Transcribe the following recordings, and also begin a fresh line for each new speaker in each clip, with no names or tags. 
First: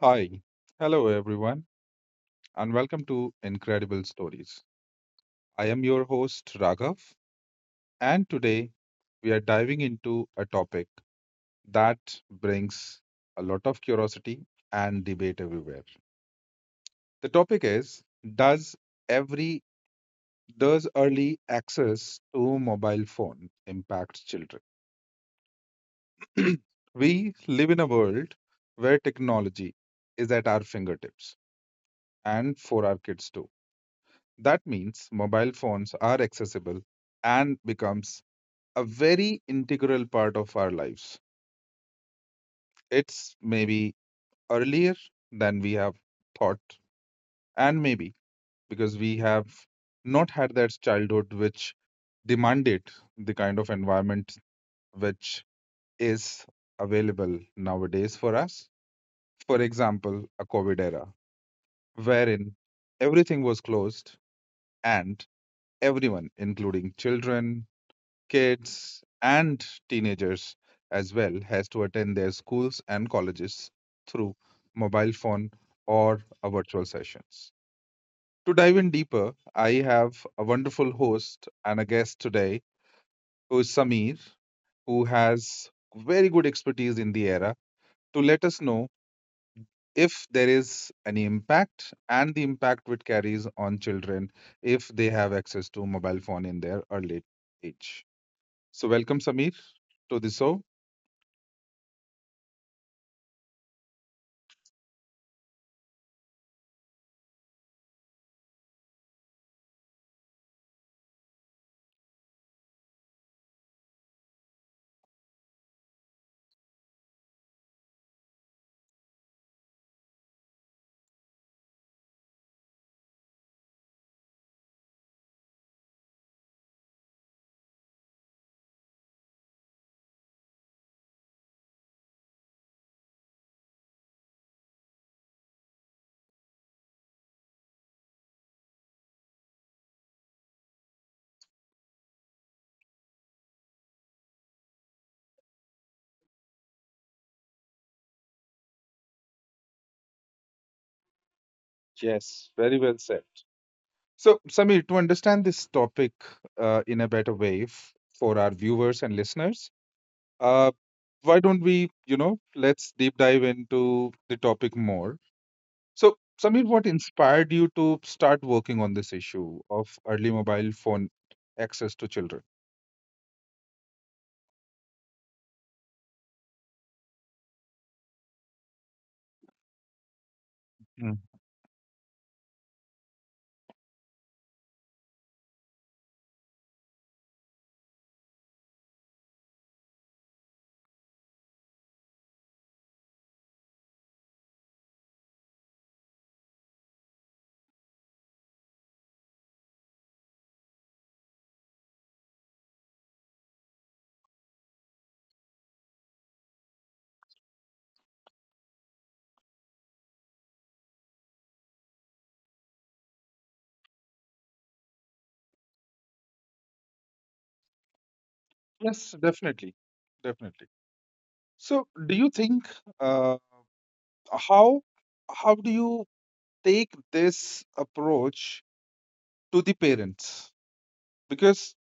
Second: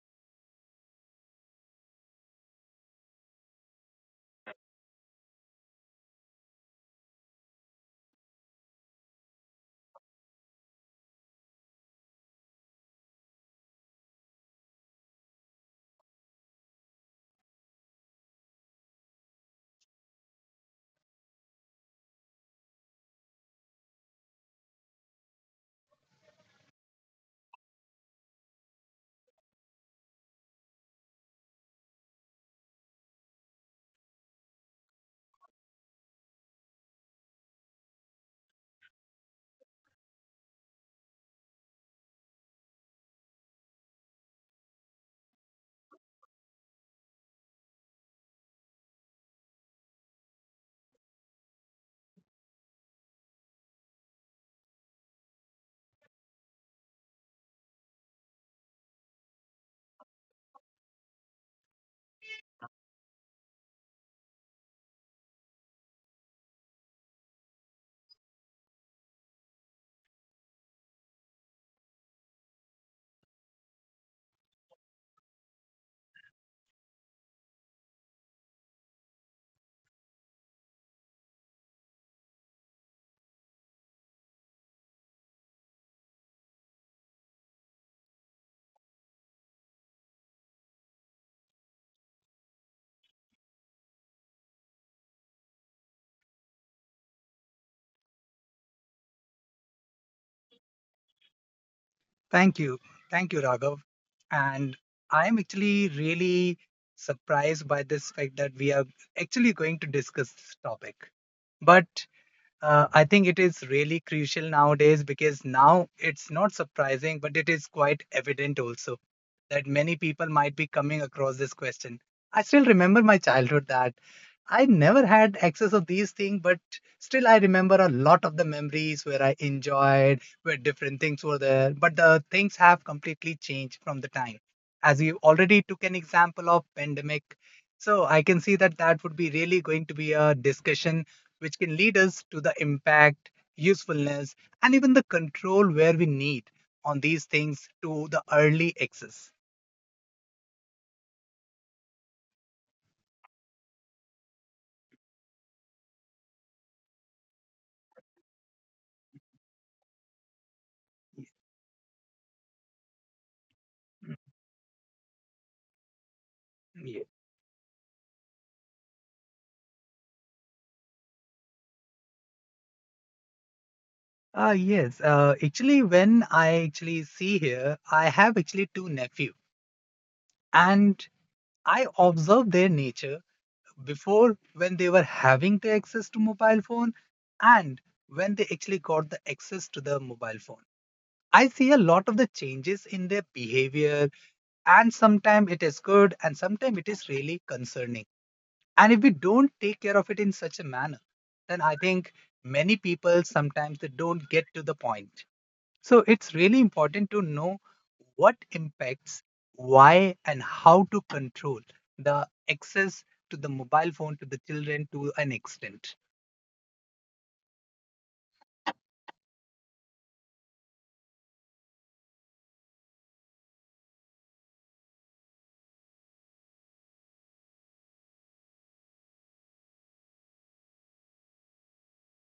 Hi, hello everyone, and welcome to Incredible Stories. I am your host Raghav, and today we are diving into a topic that brings a lot of curiosity and debate everywhere. The topic is, Does every does early access to mobile phone impact children? We live in a world where technology is at our fingertips, and for our kids too. That means mobile phones are accessible and becomes a very integral part of our lives. It's maybe earlier than we have thought, and maybe because we have not had that childhood which demanded the kind of environment which is available nowadays for us. For example, a COVID era, wherein everything was closed and everyone, including children, kids and teenagers as well, has to attend their schools and colleges through mobile phone or a virtual sessions. To dive in deeper, I have a wonderful host and a guest today who is Samir, who has very good expertise in the era to let us know if there is any impact and the impact which carries on children if they have access to mobile phone in their early age. So welcome, Samir, to the show.
Thank you. Thank you, Raghav. And I'm actually really surprised by this fact that we are actually going to discuss this topic. But I think it is really crucial nowadays because now it's not surprising, but it is quite evident also that many people might be coming across this question. I still remember my childhood that I never had access of these things, but still I remember a lot of the memories where I enjoyed, where different things were there. But the things have completely changed from the time. As you already took an example of pandemic, so I can see that that would be really going to be a discussion which can lead us to the impact, usefulness, and even the control where we need on these things to the early access.
Yes, very well said. So, Samir, to understand this topic in a better way for our viewers and listeners, uh, why don't we, you know, let's deep dive into the topic more. So,
Yeah.
Samir, what inspired you to start working on this issue of early mobile phone access to children?
Yes, actually, when I actually see here, I have actually two nephew, and
Mm.
I observe their nature before when they were having the access to mobile phone, and when they actually got the access to the mobile phone. I see a lot of the changes in their behavior, and sometimes it is good and sometimes it is really concerning, and if we don't take care of it in such a manner, then I think many people sometimes they don't get to the point. So it's really important to know what impacts, why and how to control the access to the mobile phone to the children to an extent.
Yes, definitely, definitely. So, do you think uh, how how do you take this approach to the parents? Because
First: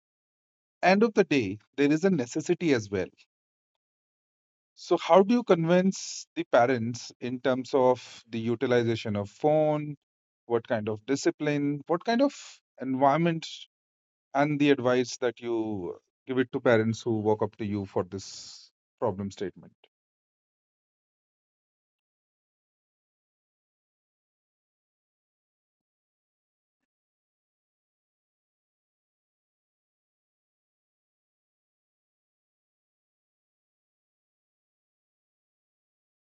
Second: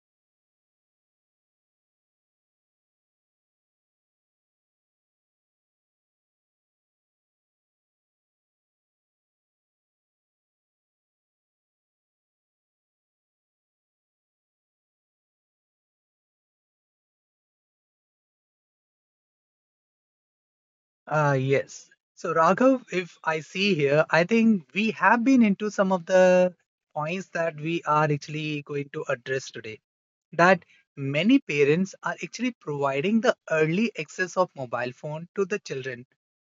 end of the day, there is a necessity as well. So, how do you convince the parents in terms of the utilization of phone? What kind of discipline? What kind of environment? And the advice that you give it to parents who walk up to you for this problem statement.
Yes, so Raghav, if I see here, I think we have been into some of the points that we are actually going to address today, that many parents are actually providing the early access of mobile phone to the children,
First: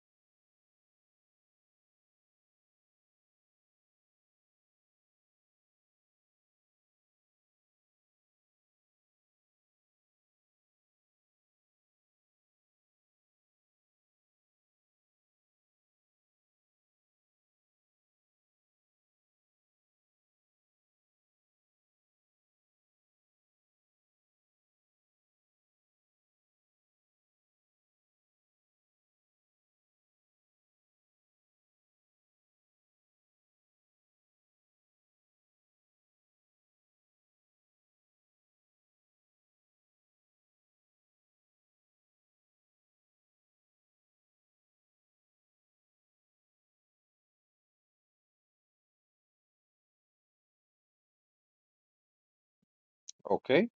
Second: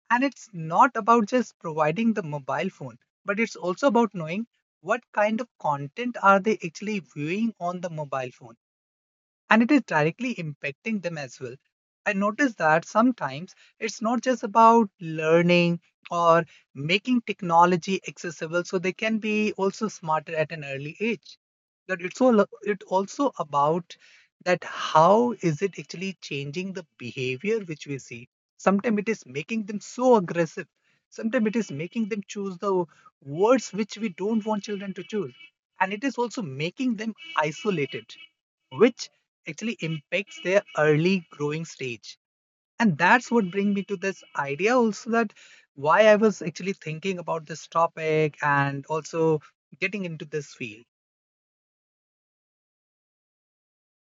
and it's not about just providing the mobile phone, but it's also about knowing what kind of content are they actually viewing on the mobile phone, and it is directly impacting them as well. I notice that sometimes it's not just about learning or making technology accessible so they can be also smarter at an early age. But it also about that how is it actually changing the behavior which we see. Sometimes it is making them so aggressive. Sometimes it is making them choose the words which we don't want children to choose. And it is also making them isolated, which actually impacts their early growing stage, and that's what bring me to this idea also, that why I was actually thinking about this topic and also getting into this field.
Okay,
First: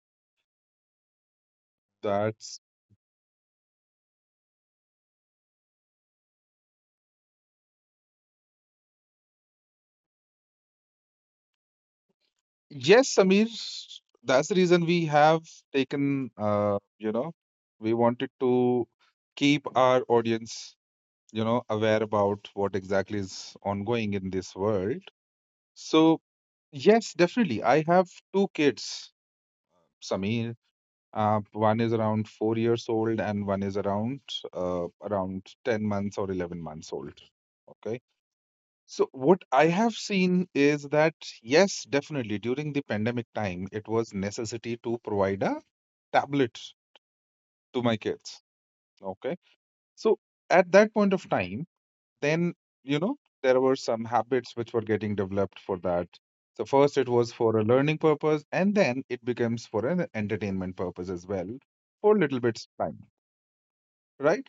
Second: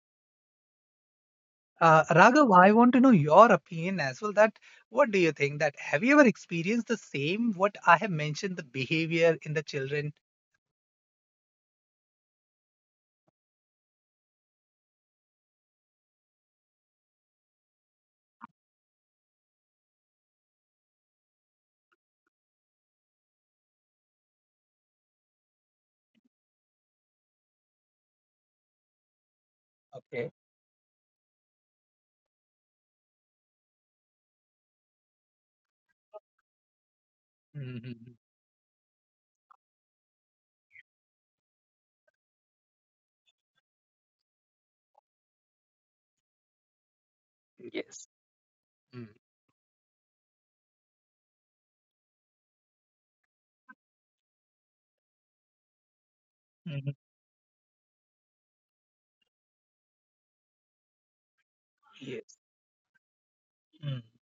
Raghav,
that's
I want to know your opinion as well, that what do you think that, have you ever experienced the same, what I have mentioned, the behavior in the children?
yes, Samir. That's the reason we have taken. You know, we wanted to keep our audience, you know, aware about what exactly is ongoing in this world. So yes, definitely I have two kids,
Okay.
Samir. uh, One is around 4 years old, and one is around around 10 months or 11 months old. Okay,
Mhm.
so what I have seen is that, yes, definitely during the pandemic time it was necessity to provide a tablet to my
Yes.
kids.
Mm.
Okay, so at that point of time, then, you know, there were some habits which were getting developed for that. So first it
Mhm.
was for a learning purpose, and then it becomes for an entertainment purpose as well, for a little
Yes.
bits time.
Mm.
Right.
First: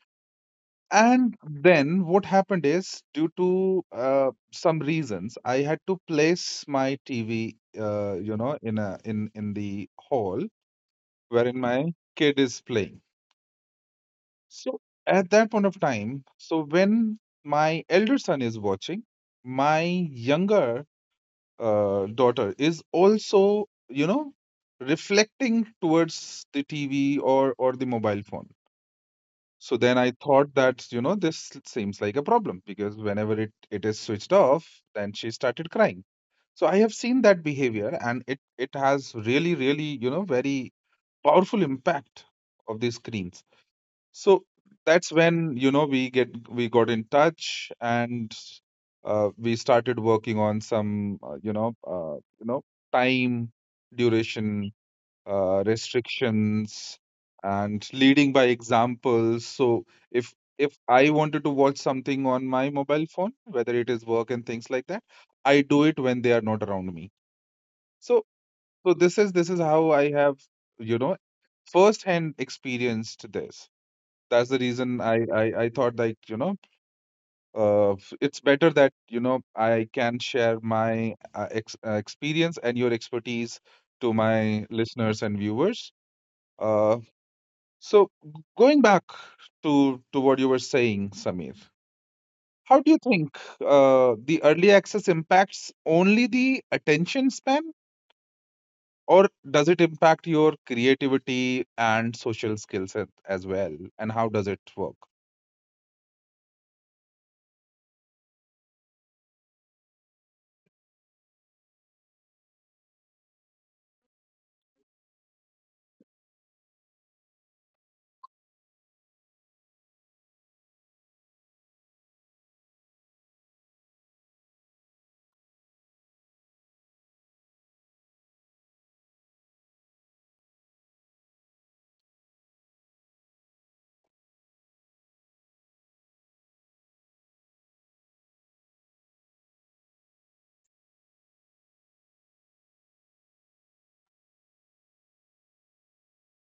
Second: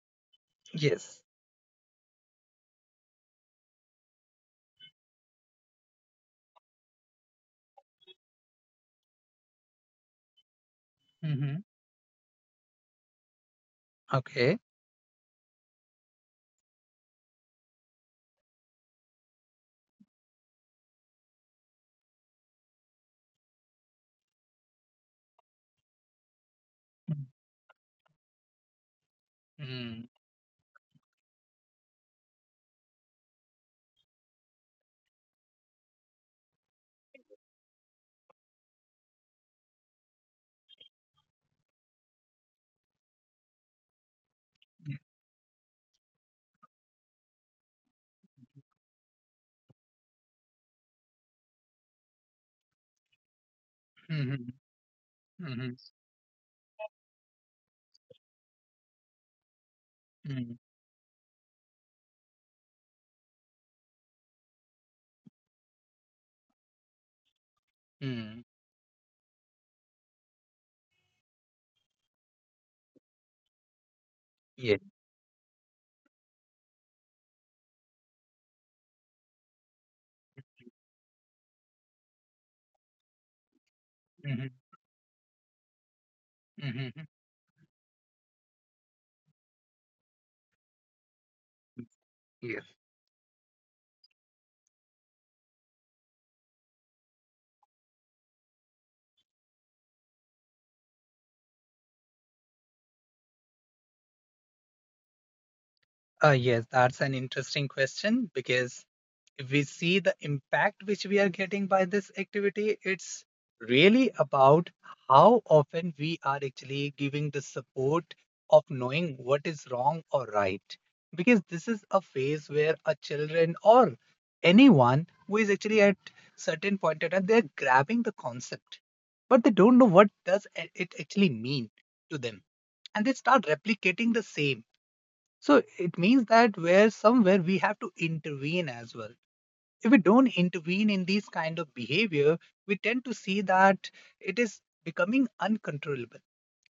Yes.
And then what happened is, due to some reasons, I had to place my TV you know, in a in in the hall, wherein
Mhm.
my kid is playing.
Okay.
So at that point of time, so when my elder son is watching, my younger daughter is also, you know, reflecting towards the TV
Mm.
or the mobile phone. So then I thought that, you know, this seems like a problem, because whenever it is switched off, then she started crying. So I have seen that behavior, and it has really, really, you know, very powerful impact of the screens. So that's when, you know, we got in touch and we started working on some, you know, time
Mm.
duration,
Mhm.
restrictions, and leading by examples. So
Mm,
if I wanted to watch something on my mobile phone, whether it is work and things like that, I do it when they are not around me. So
mm,
so this is how I have, you know, first hand experienced this. That's the
yes.
reason I thought, like, you know, it's better that, you know, I can share my ex experience and your expertise to
Mhm,
my listeners and viewers.
mhm,
Uh,
mhm.
so g- Going back to what you were saying, Samir,
Yes.
how do you think the early access impacts only the attention span, or does it impact your creativity and social skills as well? And how does it work?
Yes, that's an interesting question because if we see the impact which we are getting by this activity, it's really about how often we are actually giving the support of knowing what is wrong or right. Because this is a phase where a children, or anyone who is actually at certain point in time, they're grabbing the concept, but they don't know what does it actually mean to them, and they start replicating the same. So it means that where somewhere we have to intervene as well. If we don't intervene in these kind of behavior, we tend to see that it is becoming uncontrollable.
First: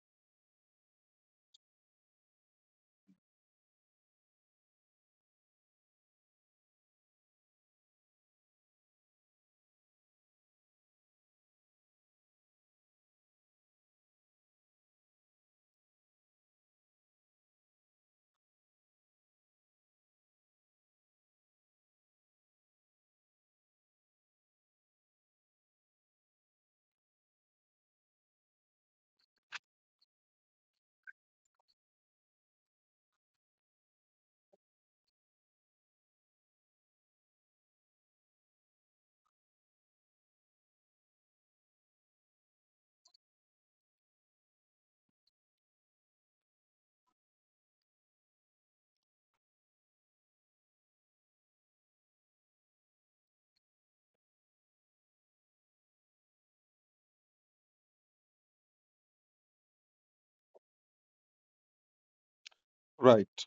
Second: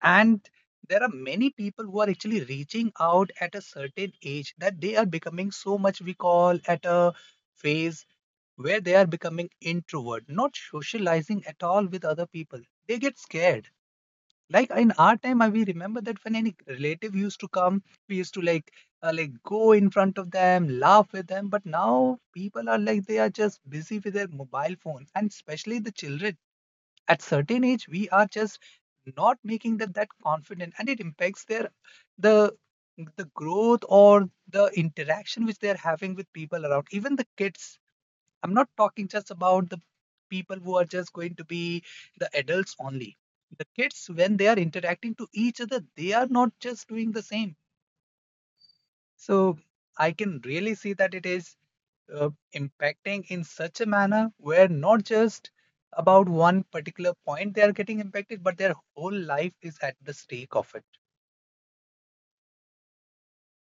And there are many people who are actually reaching out at a certain age, that they are becoming so much, we call, at a phase where they are becoming introvert, not socializing at all with other people. They get scared. Like in our time, I we remember that when any relative used to come, we used to like, like go in front of them, laugh with them. But now people are like, they are just busy with their mobile phone, and especially the children, at certain age we are just not making them that confident, and it impacts their, the the growth, or the interaction which they are having with people around, even the kids. I'm not talking just about the people who are just going to be the adults only. The kids, when they are interacting to each other, they are not just doing the same. So I can really see that it is impacting in such a manner where not just about one particular point they are getting impacted, but their whole life is at the stake of it.
Right.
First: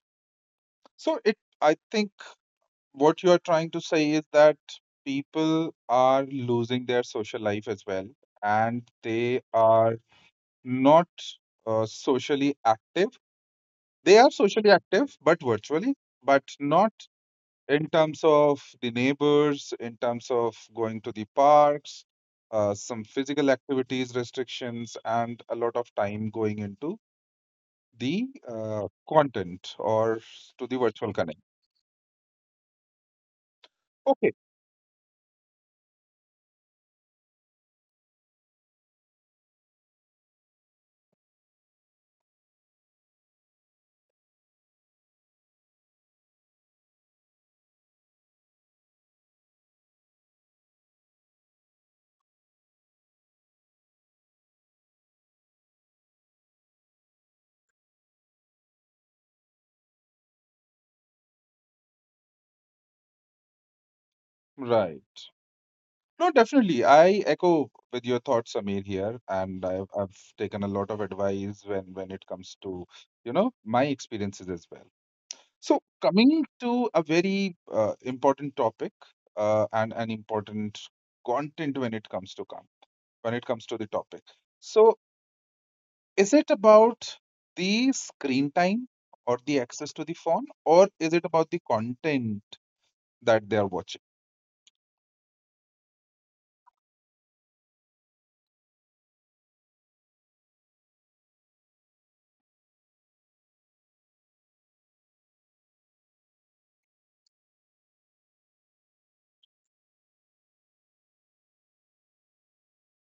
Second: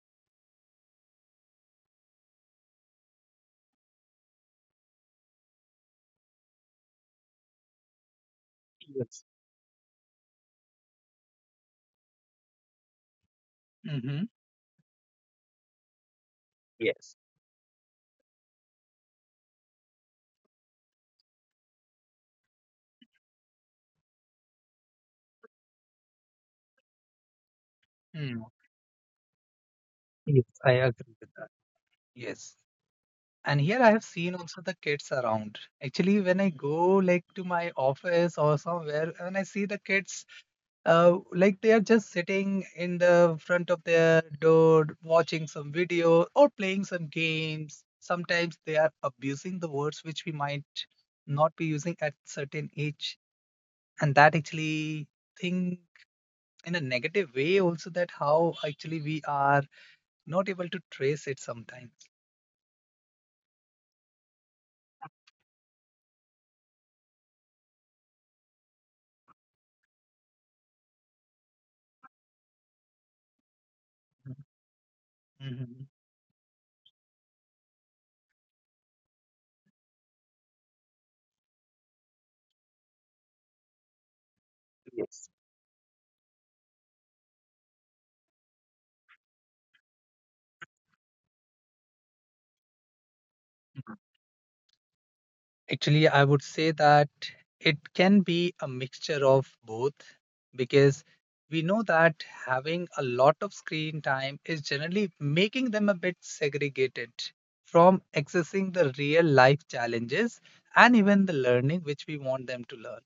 So it, I think what you are trying to say is that people are losing their social life as well, and
Yes.
they are not socially active. They
Mm-hmm.
are social, but virtually, but not
Yes.
in terms of the neighbors, in terms of going to the parks, some physical activities restrictions, and a lot of time going into the
Mm.
content or
Yes.
to
I
the virtual
agree with
connect.
that. Yes. And here I have
Okay,
seen also the kids around. Actually, when I go like to my office or somewhere, and I see the kids, like they are just sitting in the front of their door, watching some video or playing some games. Sometimes they are abusing the words which we might not be using at certain age, and that actually thing in a negative way also, that how actually we are not able to trace it sometimes.
right. No, definitely. I echo with your thoughts, Samir, here, and I've taken a lot of advice when it comes to, you know, my
Mhm.
experiences as well. So
Mhm.
coming to a very important topic and an important content when it comes to come when it comes to the topic. So,
Yes.
is it about the screen time or the access to the phone, or is it about the content that they are watching?
Actually, I would say that it can be a mixture of both, because we know that having a lot of screen time is generally making them a bit segregated from accessing the real life challenges and even the learning which we want them to learn.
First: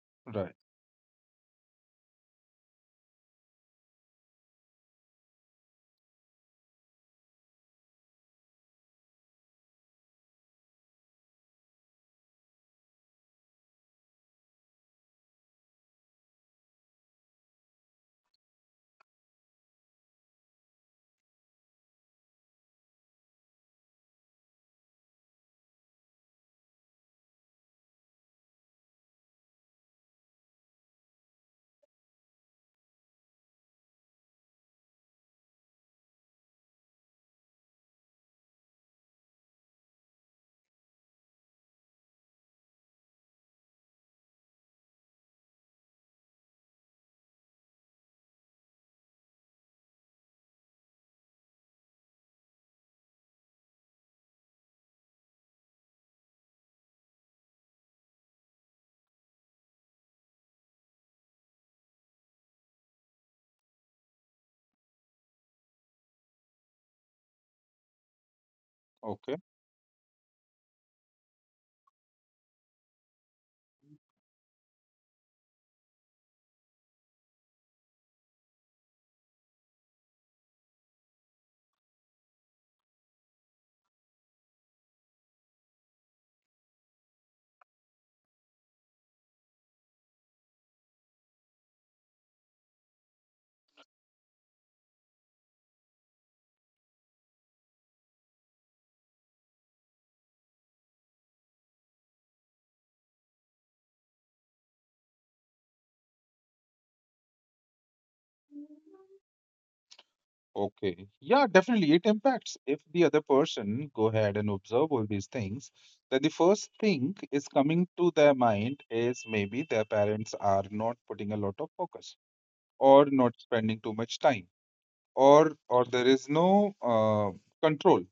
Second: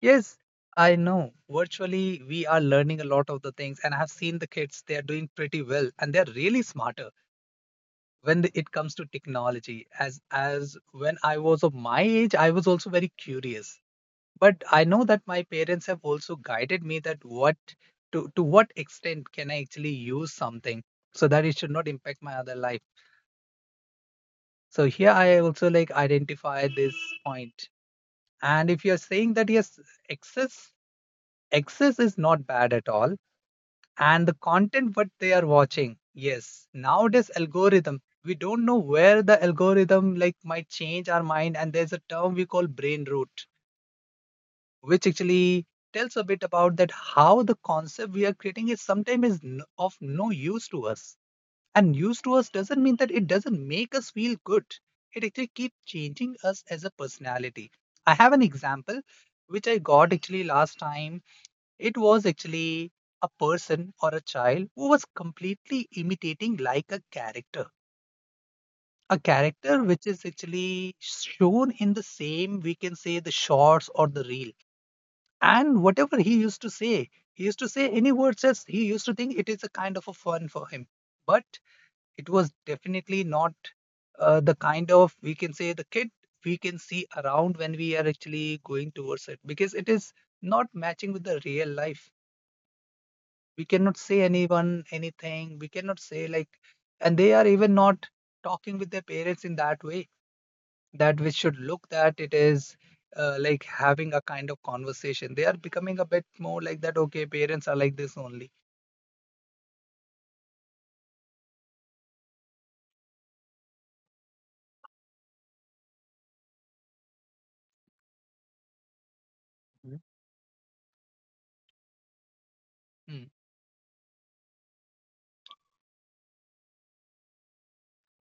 Yes,
Right.
I know virtually we are learning a lot of the things, and I have seen the kids, they are doing pretty well and they're really smarter when it comes to technology. As when I was of my age, I was also very curious, but I know that my parents have also guided me that what to what extent can I actually use something, so that it should not impact my other life. So here I also like identify this point. And if you're saying that, yes, excess excess is not bad at all, and the content what they are watching. Yes, nowadays algorithm. We don't know where the algorithm like might change our mind, and there's a term we call brain root, which actually tells a bit about that how the concept we are creating is sometimes is of no use to us. And use to us doesn't mean that it doesn't make us feel good. It actually keeps changing us as a personality. I have an example which I got actually last time. It was actually a person or a child who was completely imitating like a character. A
Okay.
character which is actually shown in the same, we can say, the shorts or the reel. And whatever he used to say, he used to say any words as he used to think it is a kind of a fun for him. But it was definitely not the kind of, we can say, the kid we can see around when we are actually going towards it, because it is not matching with the real life. We cannot say anyone anything, we cannot say like, and they are even not talking with their parents in that way, that we should look that it is like having a kind of conversation. They are becoming a bit more like that, okay, parents are like this only.
Okay. Yeah, definitely. It impacts. If the other person go ahead and observe all these things, then the first thing is coming to their mind is maybe
Mm.
their parents are not putting a lot of focus,
Mm.
or not spending too much time, or there is no control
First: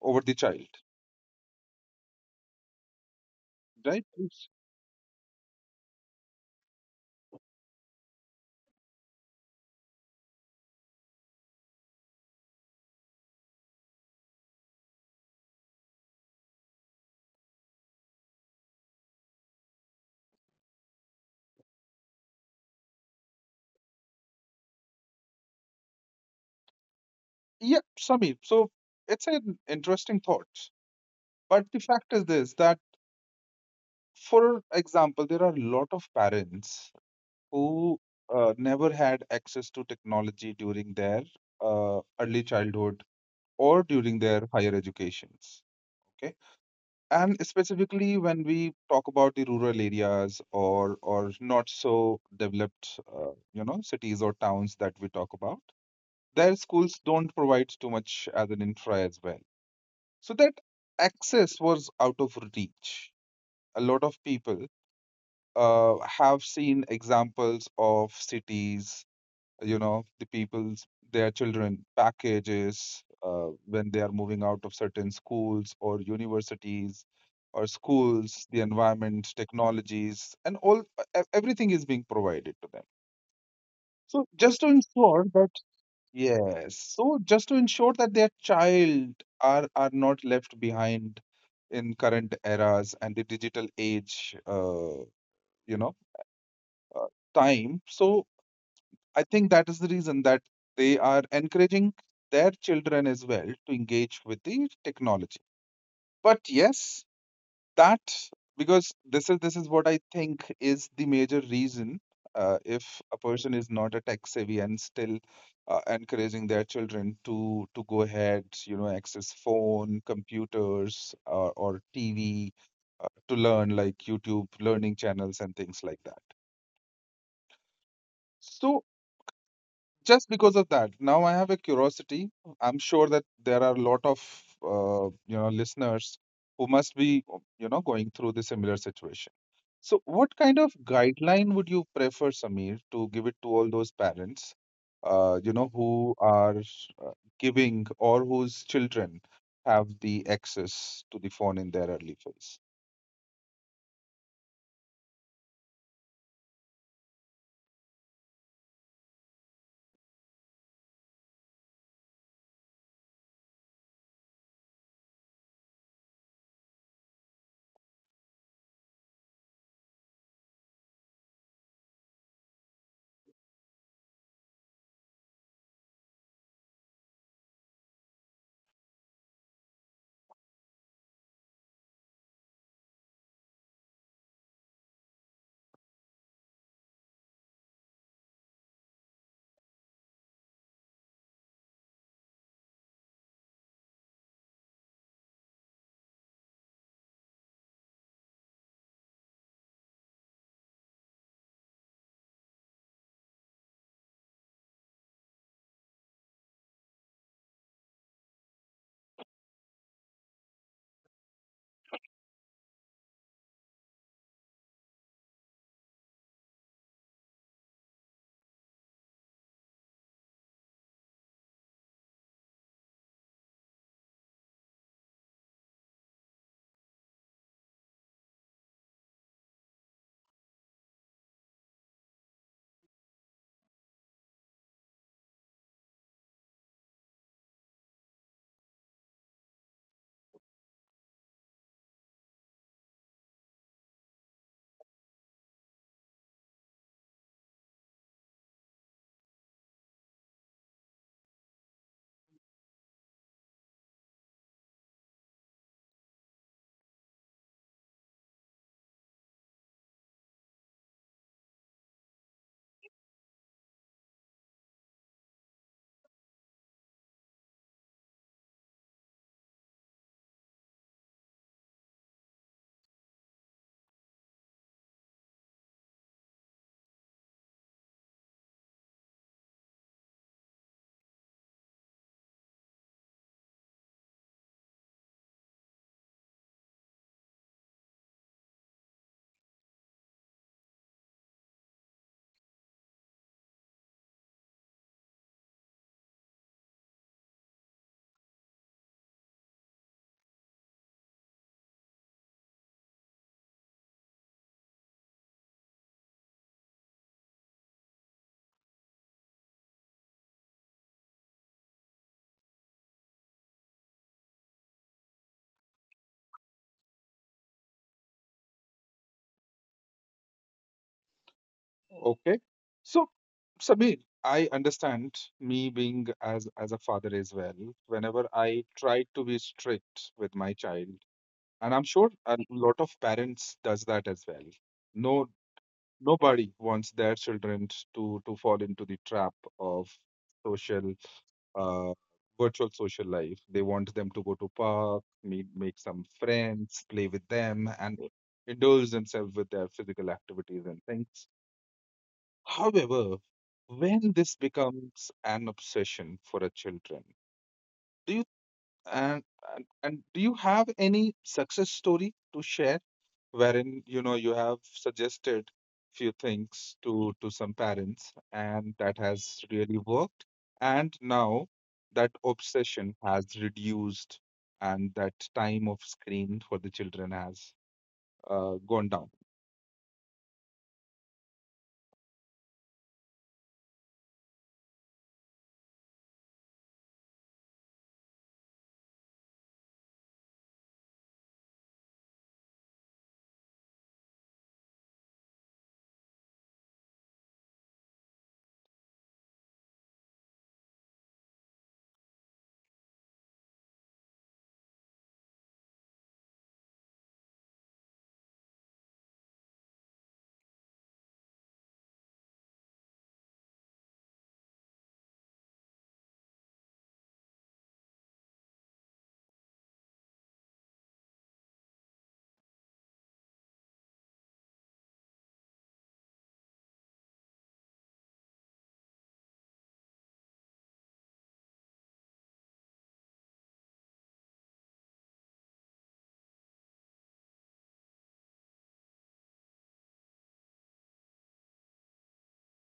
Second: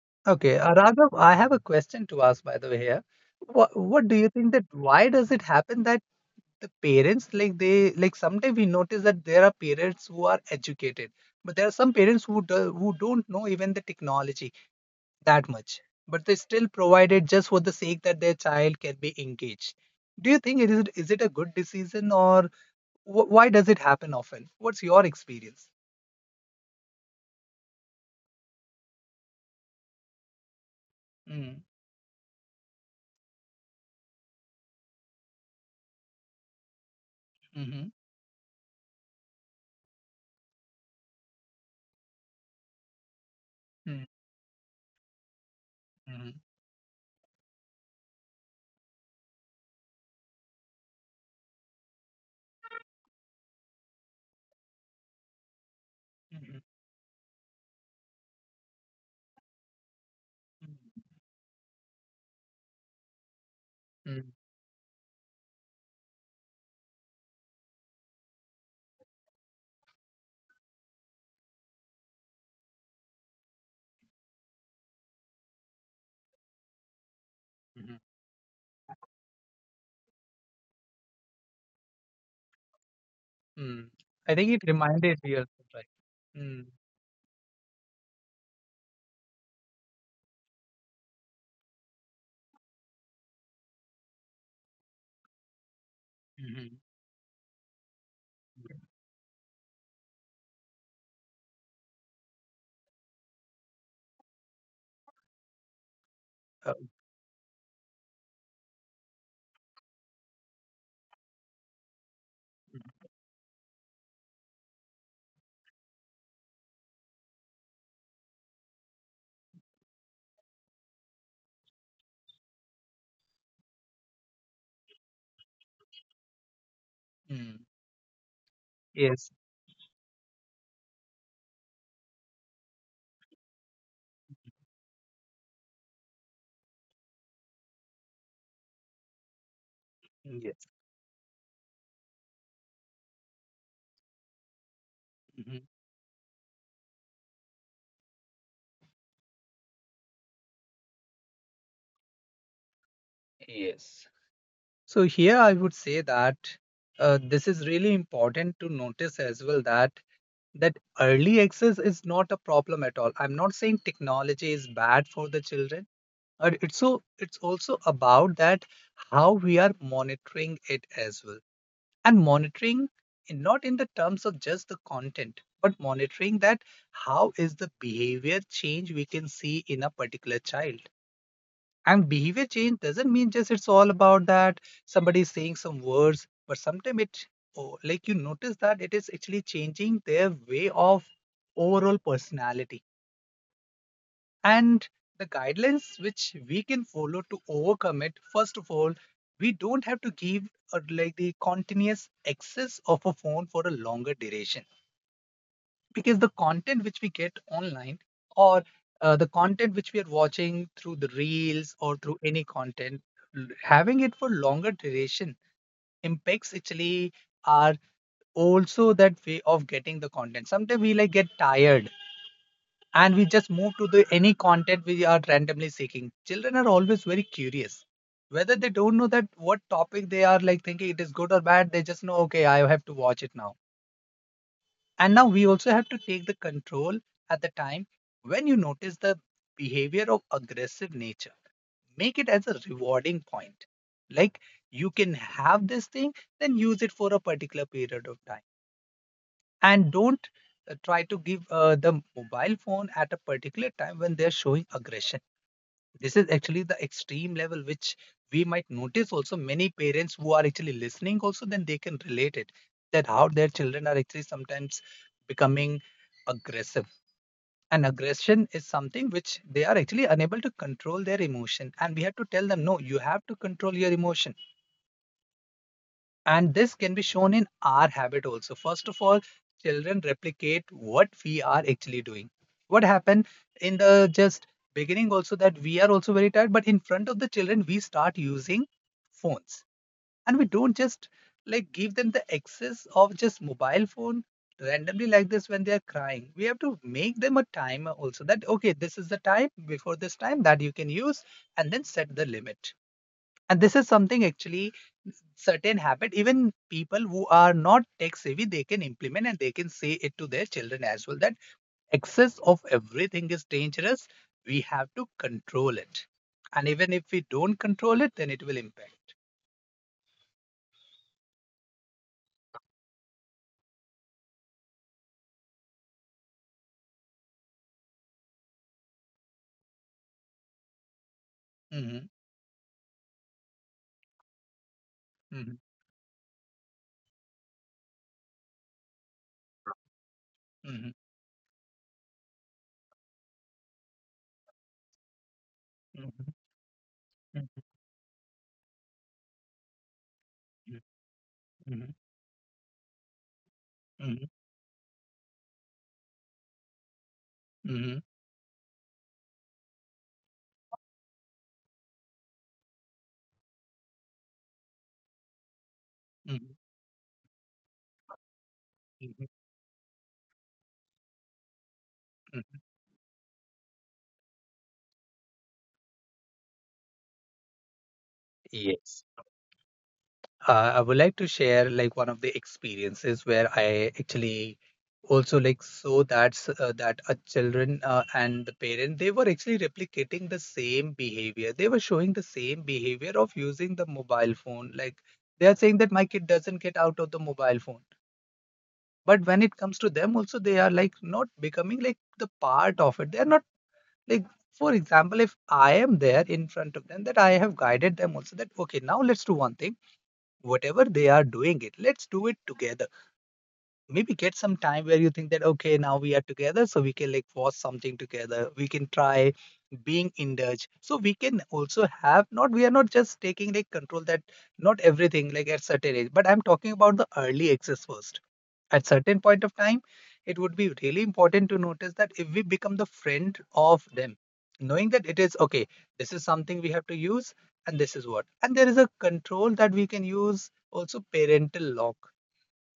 over the
Okay.
child,
Raghav, I have a question to ask, by the way, here. what,
right?
what do you think that why does it happen that the parents, like they like, sometimes we notice that there are parents who are educated, but there are some parents who who don't know even the technology that much, but they still provide it just for the sake that their child can be engaged. Do you think it is it a good decision, or why does it happen often? What's your experience?
Yeah, Sami. So it's an interesting thought.
Mm,
But the fact is this that, for example, there are a lot of parents
mhm,
who never had access to technology during their early childhood or
mm,
during their higher educations.
mhm,
Okay, and specifically when we talk about the rural areas or not so developed, you know, cities or towns that we talk about, their
mhm,
schools don't provide too much as an infra as well. So that
mm,
access was out of reach. A lot of
mm,
people have seen examples of cities, you know, the people's, their children packages when they are moving out of certain schools or universities or
mhm,
schools, the environment, technologies, and all, everything is being provided to them.
mm.
So
I think
just to
it
ensure
reminded me
that,
of that, right?
yes,
Mm,
so just to ensure that their child are not left behind in current eras and the digital age, you know
mhm,
uh, time. So
mhm.
I think that is the reason that they are encouraging their children as well to engage with the technology. But
Uh,
yes, that because this is what I think is the major reason. If a person is not a tech savvy and still encouraging their children to go ahead, you know, access phone, computers, or TV to learn, like, YouTube learning channels and things like that.
mm,
So
Yes,
just because of that, now I have a curiosity. I'm sure that there are a lot of you know, listeners who must be, you know, going through the similar situation. So what kind of
yes,
guideline would you prefer, Samir, to give it to all those parents, you know, who
mhm,
are uh, giving, or whose children have the access to the phone in their early phase?
yes. So here I would say that, this is really important to notice as well, that that early access is not a problem at all. I'm not saying technology is bad for the children, but it's also about that how we are monitoring it as well. And monitoring, in, not in the terms of just the content, but monitoring that how is the behavior change we can see in a particular child. And behavior change doesn't mean just it's all about that somebody is saying some words, but sometimes it, oh, like you notice that it is actually changing their way of overall personality. And the guidelines which we can follow to overcome it, first of all, we don't have to give like the continuous access of a phone for a longer duration, because the content which we get online or the content which we are watching through the reels or through any content, having it for longer duration impacts actually our also that way of getting the content. Sometimes we like get tired and we just move to the any content we are randomly seeking. Children are always very curious, whether they don't know that what topic they are like thinking it is good or bad, they just know, okay, I have to watch it now. And now we also have to take the control at the time when you notice the behavior of aggressive nature. Make it as a rewarding point. Like, you can have this thing, then use it for a particular period of time. And don't try to give the mobile phone at a particular time when they're showing aggression. This is actually the extreme level which we might notice. Also many parents who are actually listening also, then they can relate it, that how their children are actually sometimes becoming aggressive. And aggression is something which they are actually unable to control their emotion, and we have to tell them, no, you have to control your emotion. And this can be shown in our habit also. First of all, children replicate what we are actually doing. What happened in the just beginning also, that we are also very tired, but in front of the children we start using phones. And we don't just like give them the access of just mobile phone randomly like this. When they are crying, we have to make them a timer also, that okay, this is the time before this time that you can use, and then set the limit. And this is something actually certain habit even people who are not tech savvy they can implement, and they can say it to their children as well, that excess of everything is dangerous, we have to control it. And even if we don't control it, then it will impact.
Okay. So, Sabir, I understand, me being as a father as well. Whenever I try to be strict with my child, and I'm sure
Hmm.
a lot of parents does that as well. No,
Hmm.
nobody wants their children to fall into the trap of social
Hmm.
uh, virtual social life. They want them to go to park, meet make some
Hmm.
friends with them,
Hmm.
and indulge themselves with their physical activities and things.
Hmm.
However, when this
Hmm.
becomes an obsession for a children, do you, and, and do you have any success story to share, wherein, you know, you have suggested few
Hmm. Hmm.
things to some parents and that has really worked, and now that obsession has reduced and that time of screen for the children has gone down?
Yes. I would like to share like one of the experiences where I actually also like saw that's that a children and the parent, they were actually replicating the same behavior. They were showing the same behavior of using the mobile phone. Like, they are saying that my kid doesn't get out of the mobile phone, but when it comes to them, also they are like not becoming like the part of it. They are not like. For example, if I am there in front of them, that I have guided them also that okay, now let's do one thing, whatever they are doing it, let's do it together. Maybe get some time where you think that okay, now we are together, so we can like force something together, we can try being indulged, so we can also have, not, we are not just taking like control that not everything like at certain age, but I'm talking about the early access first. At certain point of time, it would be really important to notice that if we become the friend of them, knowing that it is okay, this is something we have to use. And this is what, and there is a control that we can use, also parental lock.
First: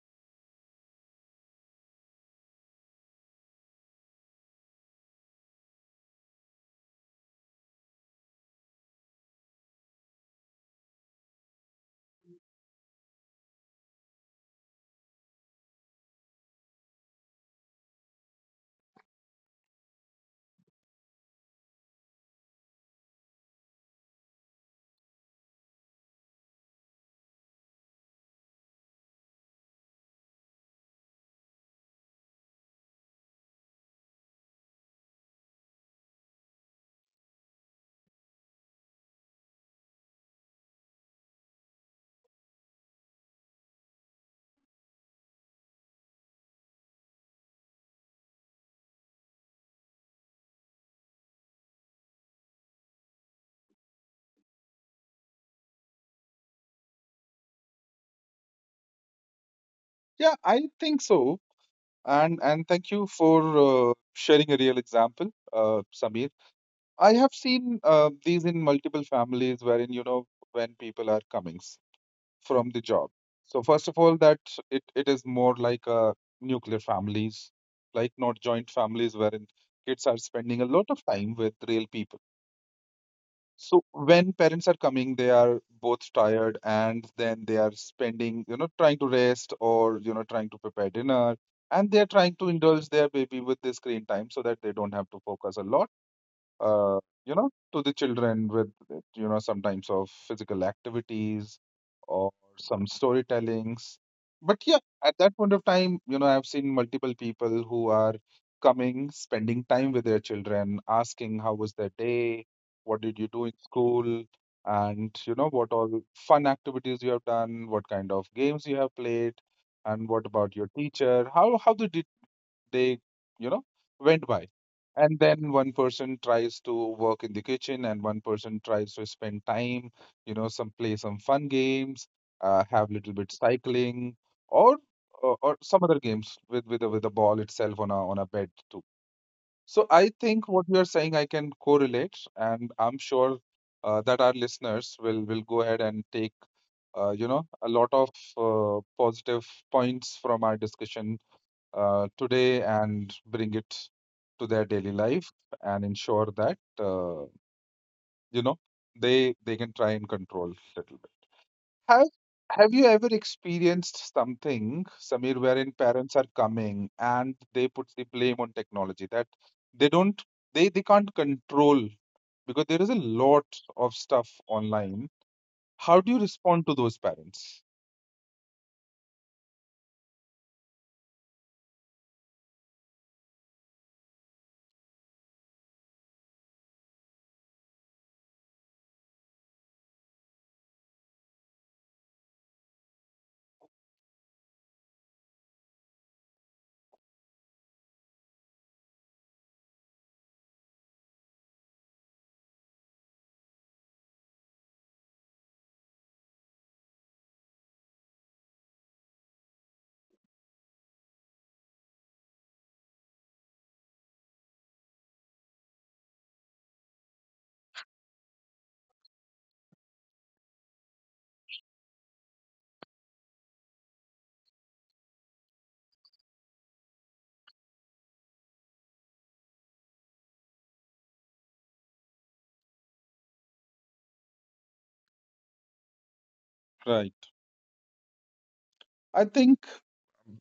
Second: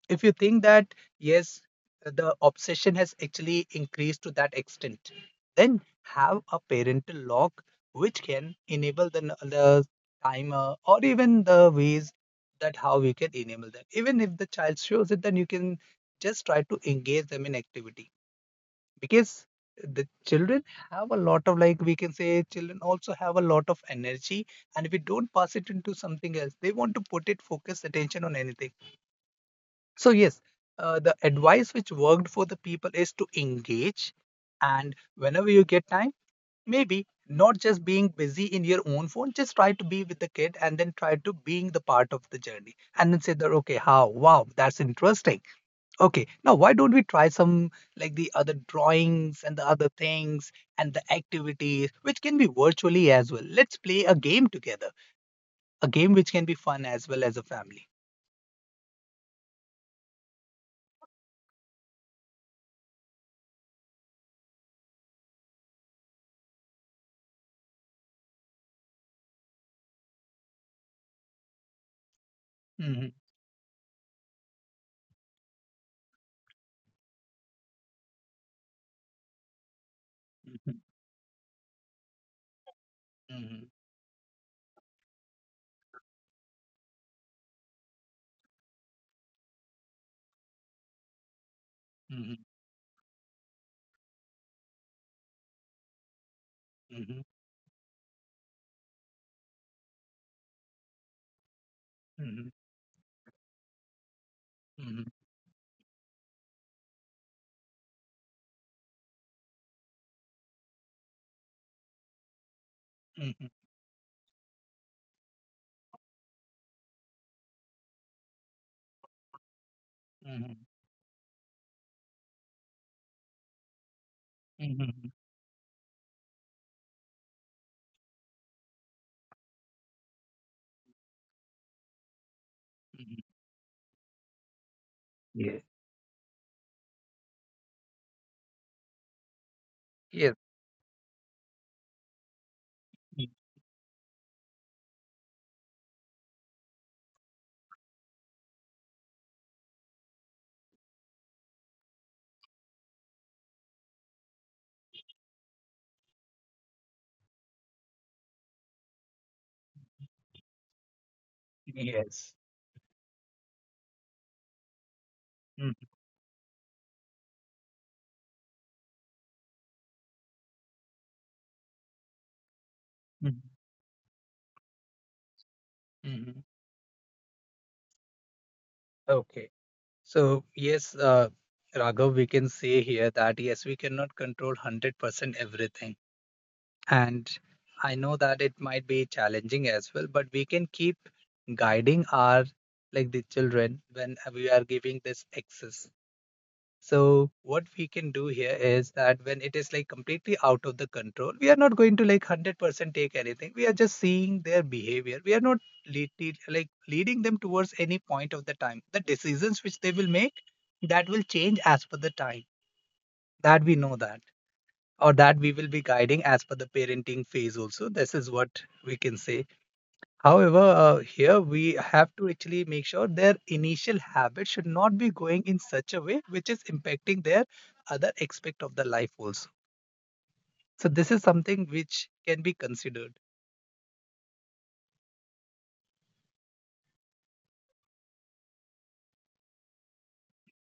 If you think that yes, the obsession has actually increased to that extent, then have a parental lock which can enable the timer or even the ways that how we can enable that, even if the child shows it, then you can just try to engage them in activity. Because the children have a lot of, like, we can say children also have a lot of energy, and if we don't pass it into something else, they want to put it focus attention on anything. So, yes, the advice which worked for the people is to engage. And whenever you get time, maybe not just being busy in your own phone, just try to be with the kid and then try to being the part of the journey. And then say that, okay, how? Wow, that's interesting. Okay, now why don't we try some like the other drawings and the other things and the activities, which can be virtually as well. Let's play a game together, a game which can be fun as well as a family.
Yeah, I think so. And thank you for sharing a real example, Samir. I have seen these in multiple families, wherein, you know, when people are comings from the
Mhm,
job. So first of all, that it is more like nuclear families, like not joint families, wherein kids are
mhm,
spending a lot of time with real people.
mhm,
So when parents are coming, they are both tired, and then they are spending, you know, trying to rest, or, you know, trying to prepare dinner. And they are
mhm,
trying to indulge their baby with the screen time so that they don't have to focus a lot, uh,
mhm.
you know, to the children with, you know, sometimes of physical activities or
Mhm,
some storytellings. But yeah,
mhm,
at that point of time, you know, I've seen multiple people who are coming, spending time with their children, asking how was their day, what did you
mhm,
do in school, and, you know, what all fun activities you have done, what kind of games you have played, and what
mhm,
about your teacher, how did they, you know, went by.
mhm,
And then one person tries to work in the kitchen and one person tries to spend time, you know, some play some fun games, have
mhm.
little bit cycling, or or
Yes,
or some other games with with a ball itself on a bed too. So I
yes,
think what you are saying I can correlate, and I'm
y-
sure that our listeners will go ahead and take you know, a lot of positive points from our discussion today, and bring it to their daily life and ensure that you know, they can try and control it. Have
yes.
Have you ever experienced something, Samir,
Mhm,
wherein parents are coming and they put the blame on technology that they don't they can't control because there is a
mhm,
lot of stuff online. How do you
mhm.
respond to those parents?
Okay. So, yes, Raghav, we can say here that yes, we cannot control 100% everything. And I know that it might be challenging as well, but we can keep guiding our, like the children, when we are giving this access. So what we can do here is that when it is like completely out of the control, we are not going to like 100% take anything. We are just seeing their behavior. We are not like leading them towards any point of the time. The decisions which they will make, that will change as per the time. That we know that, or that we will be guiding as per the parenting phase also. This is what we can say. However, here we have to actually make sure their initial habit should not be going in such a way which is impacting their other aspect of the life also. So this is something which can be considered.
Right. I think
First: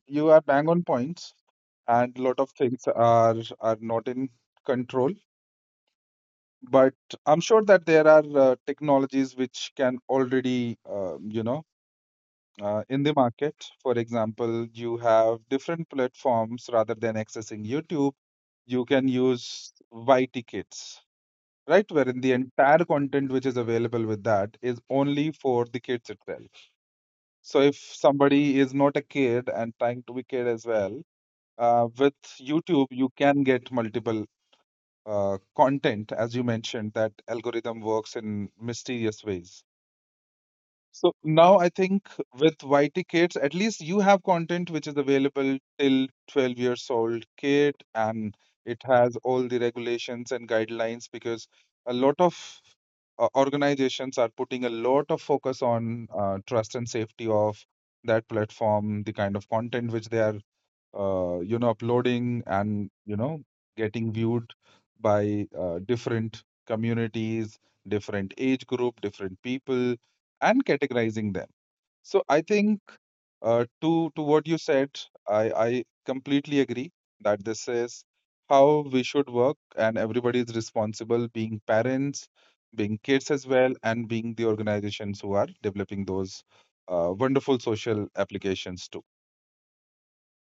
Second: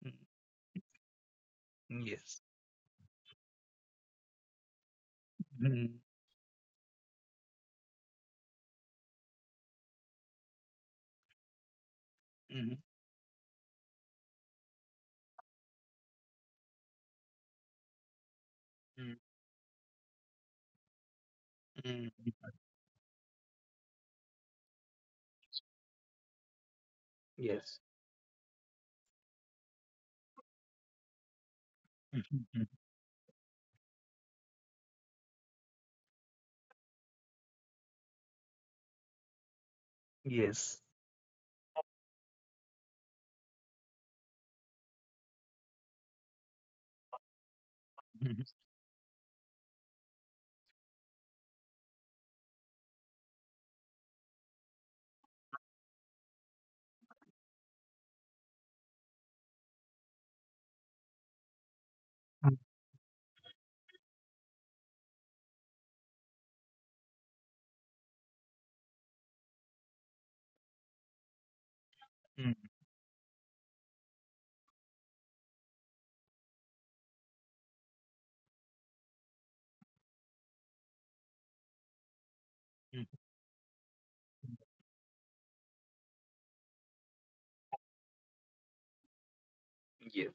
you are bang on points,
Mm.
and a lot
Yes.
of things are not in control.
Mm,
But I'm sure that there are technologies which can already, you know,
mm,
in the market. For example, you have different platforms rather than accessing YouTube. You can
mm,
use Y tickets, right?
mm.
Wherein the entire content which is available with that is only for the kids itself. So if
Yes.
somebody is not a kid and trying to be kid as well, with
Mhm, mhm.
YouTube, you can get multiple content, as you mentioned, that algorithm works in mysterious ways.
Yes.
So now I think with YT Kids, at least you have content which is available till 12 years old kid, and
Mhm,
it has all the regulations and guidelines because a lot of organizations are putting a lot of focus on trust and safety of that platform, the kind of content which they are you know, uploading,
mhm,
and you know, getting viewed by different communities, different age group, different people, and categorizing them. So I
mhm,
think to what you said, I completely agree that this is how we should work, and everybody is responsible, being parents, being
mhm.
kids as well, and being the organizations who are developing those wonderful social applications too.
Yes.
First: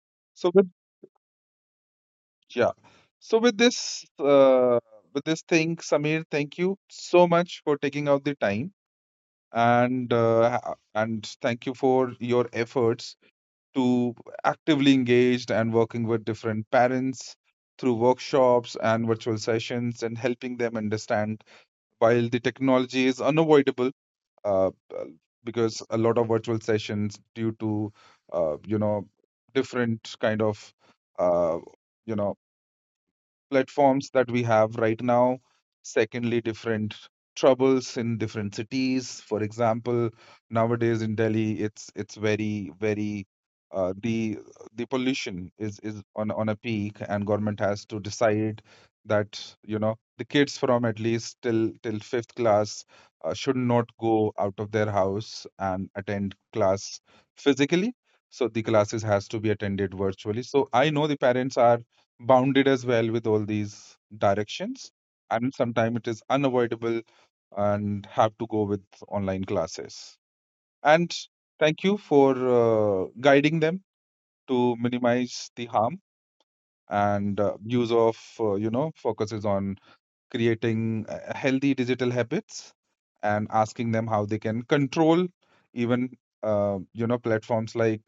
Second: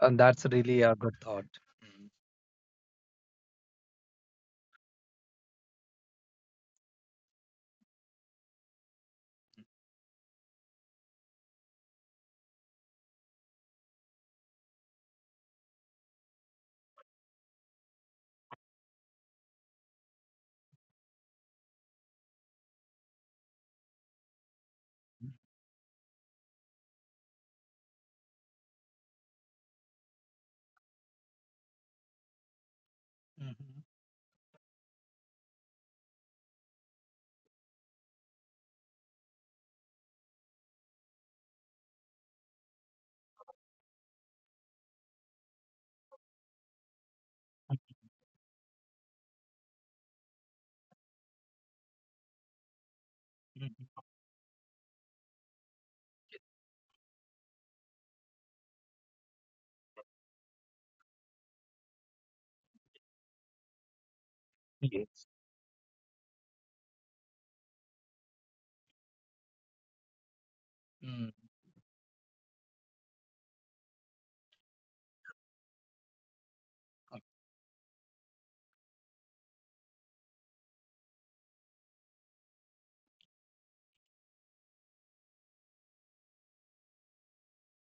And that's
So with
really a good thought. Mm.
Yeah. So with this thing, Samir, thank you so much for taking out the time, and and thank you for your efforts to actively engaged and working with different parents through workshops and virtual sessions, and helping them understand while the technology is unavoidable, uh, uh, because a lot of virtual sessions due to you know, different kind of uh, you know,
Mhm,
platforms that we have right now. Secondly, different troubles in different cities. For example, nowadays in Delhi, it's very very uh, the the pollution is on a peak, and government has
mhm,
to decide that you know, the kids from at least till till fifth class should not
mhm.
go out of their house and attend class physically. So the classes has to be attended virtually. So I know the parents are bounded as well with all these directions,
Yes.
and sometimes it is unavoidable and have to go with online classes, and
Mm.
thank you for guiding them to minimize the harm, and use of you know, focuses on creating healthy digital habits, and asking them how they can control even you know, platforms like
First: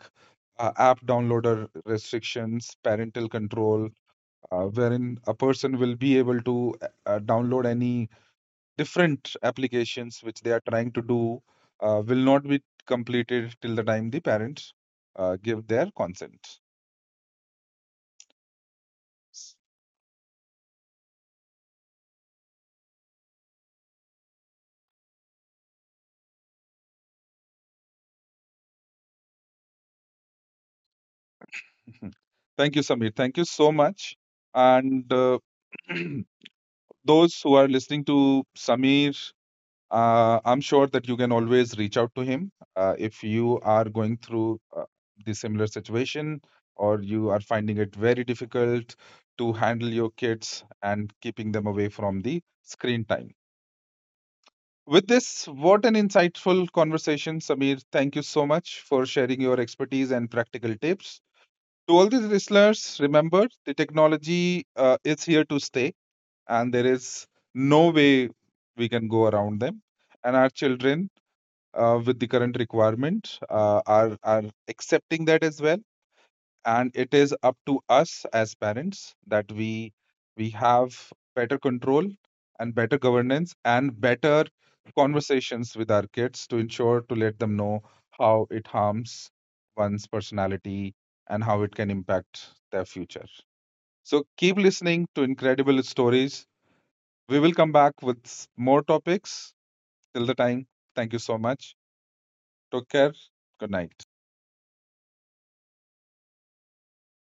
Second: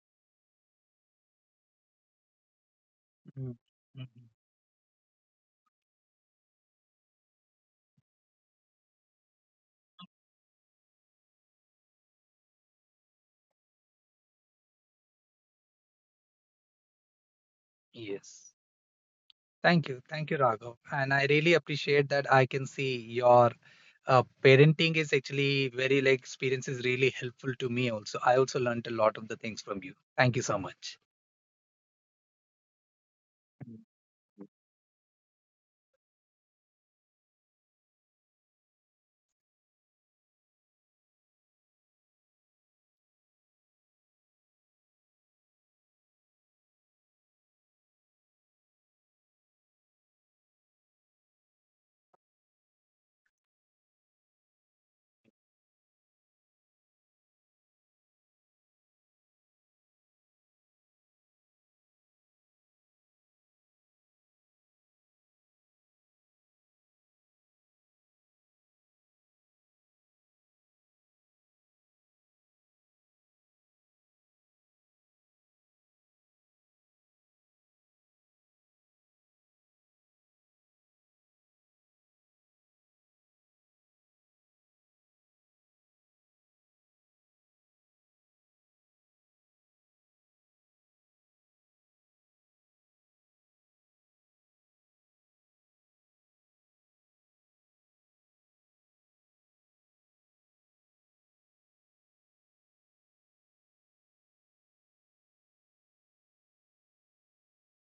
app downloader restrictions, parental
Mhm,
control,
mhm.
wherein a person will be able to download any different applications which they are trying to do will not be completed till the time the parents give their consent.
Yes. Thank you. Thank you, Raghav. And I really appreciate that I can see your parenting is actually very like experience is really helpful to me also. I also learned a lot of the things from you. Thank you so much.
Mhm. Thank you, Samir. Thank you so much. And those who are listening to Samir, I'm sure that you can always reach out to him if you are going through the similar situation or you are finding it very difficult to handle your kids and keeping them away from the screen time. With this, what an insightful conversation, Samir. Thank you so much for sharing your expertise and practical tips. To all these listeners, remember the technology is here to stay, and there is no way we can go around them. And our children with the current requirements are accepting that as well, and it is up to us as parents that we have better control and better governance and better conversations with our kids to ensure, to let them know how it harms one's personality and how it can impact their future. So keep listening to incredible stories. We will come back with more topics till the time. Thank you so much. Take care. Good night.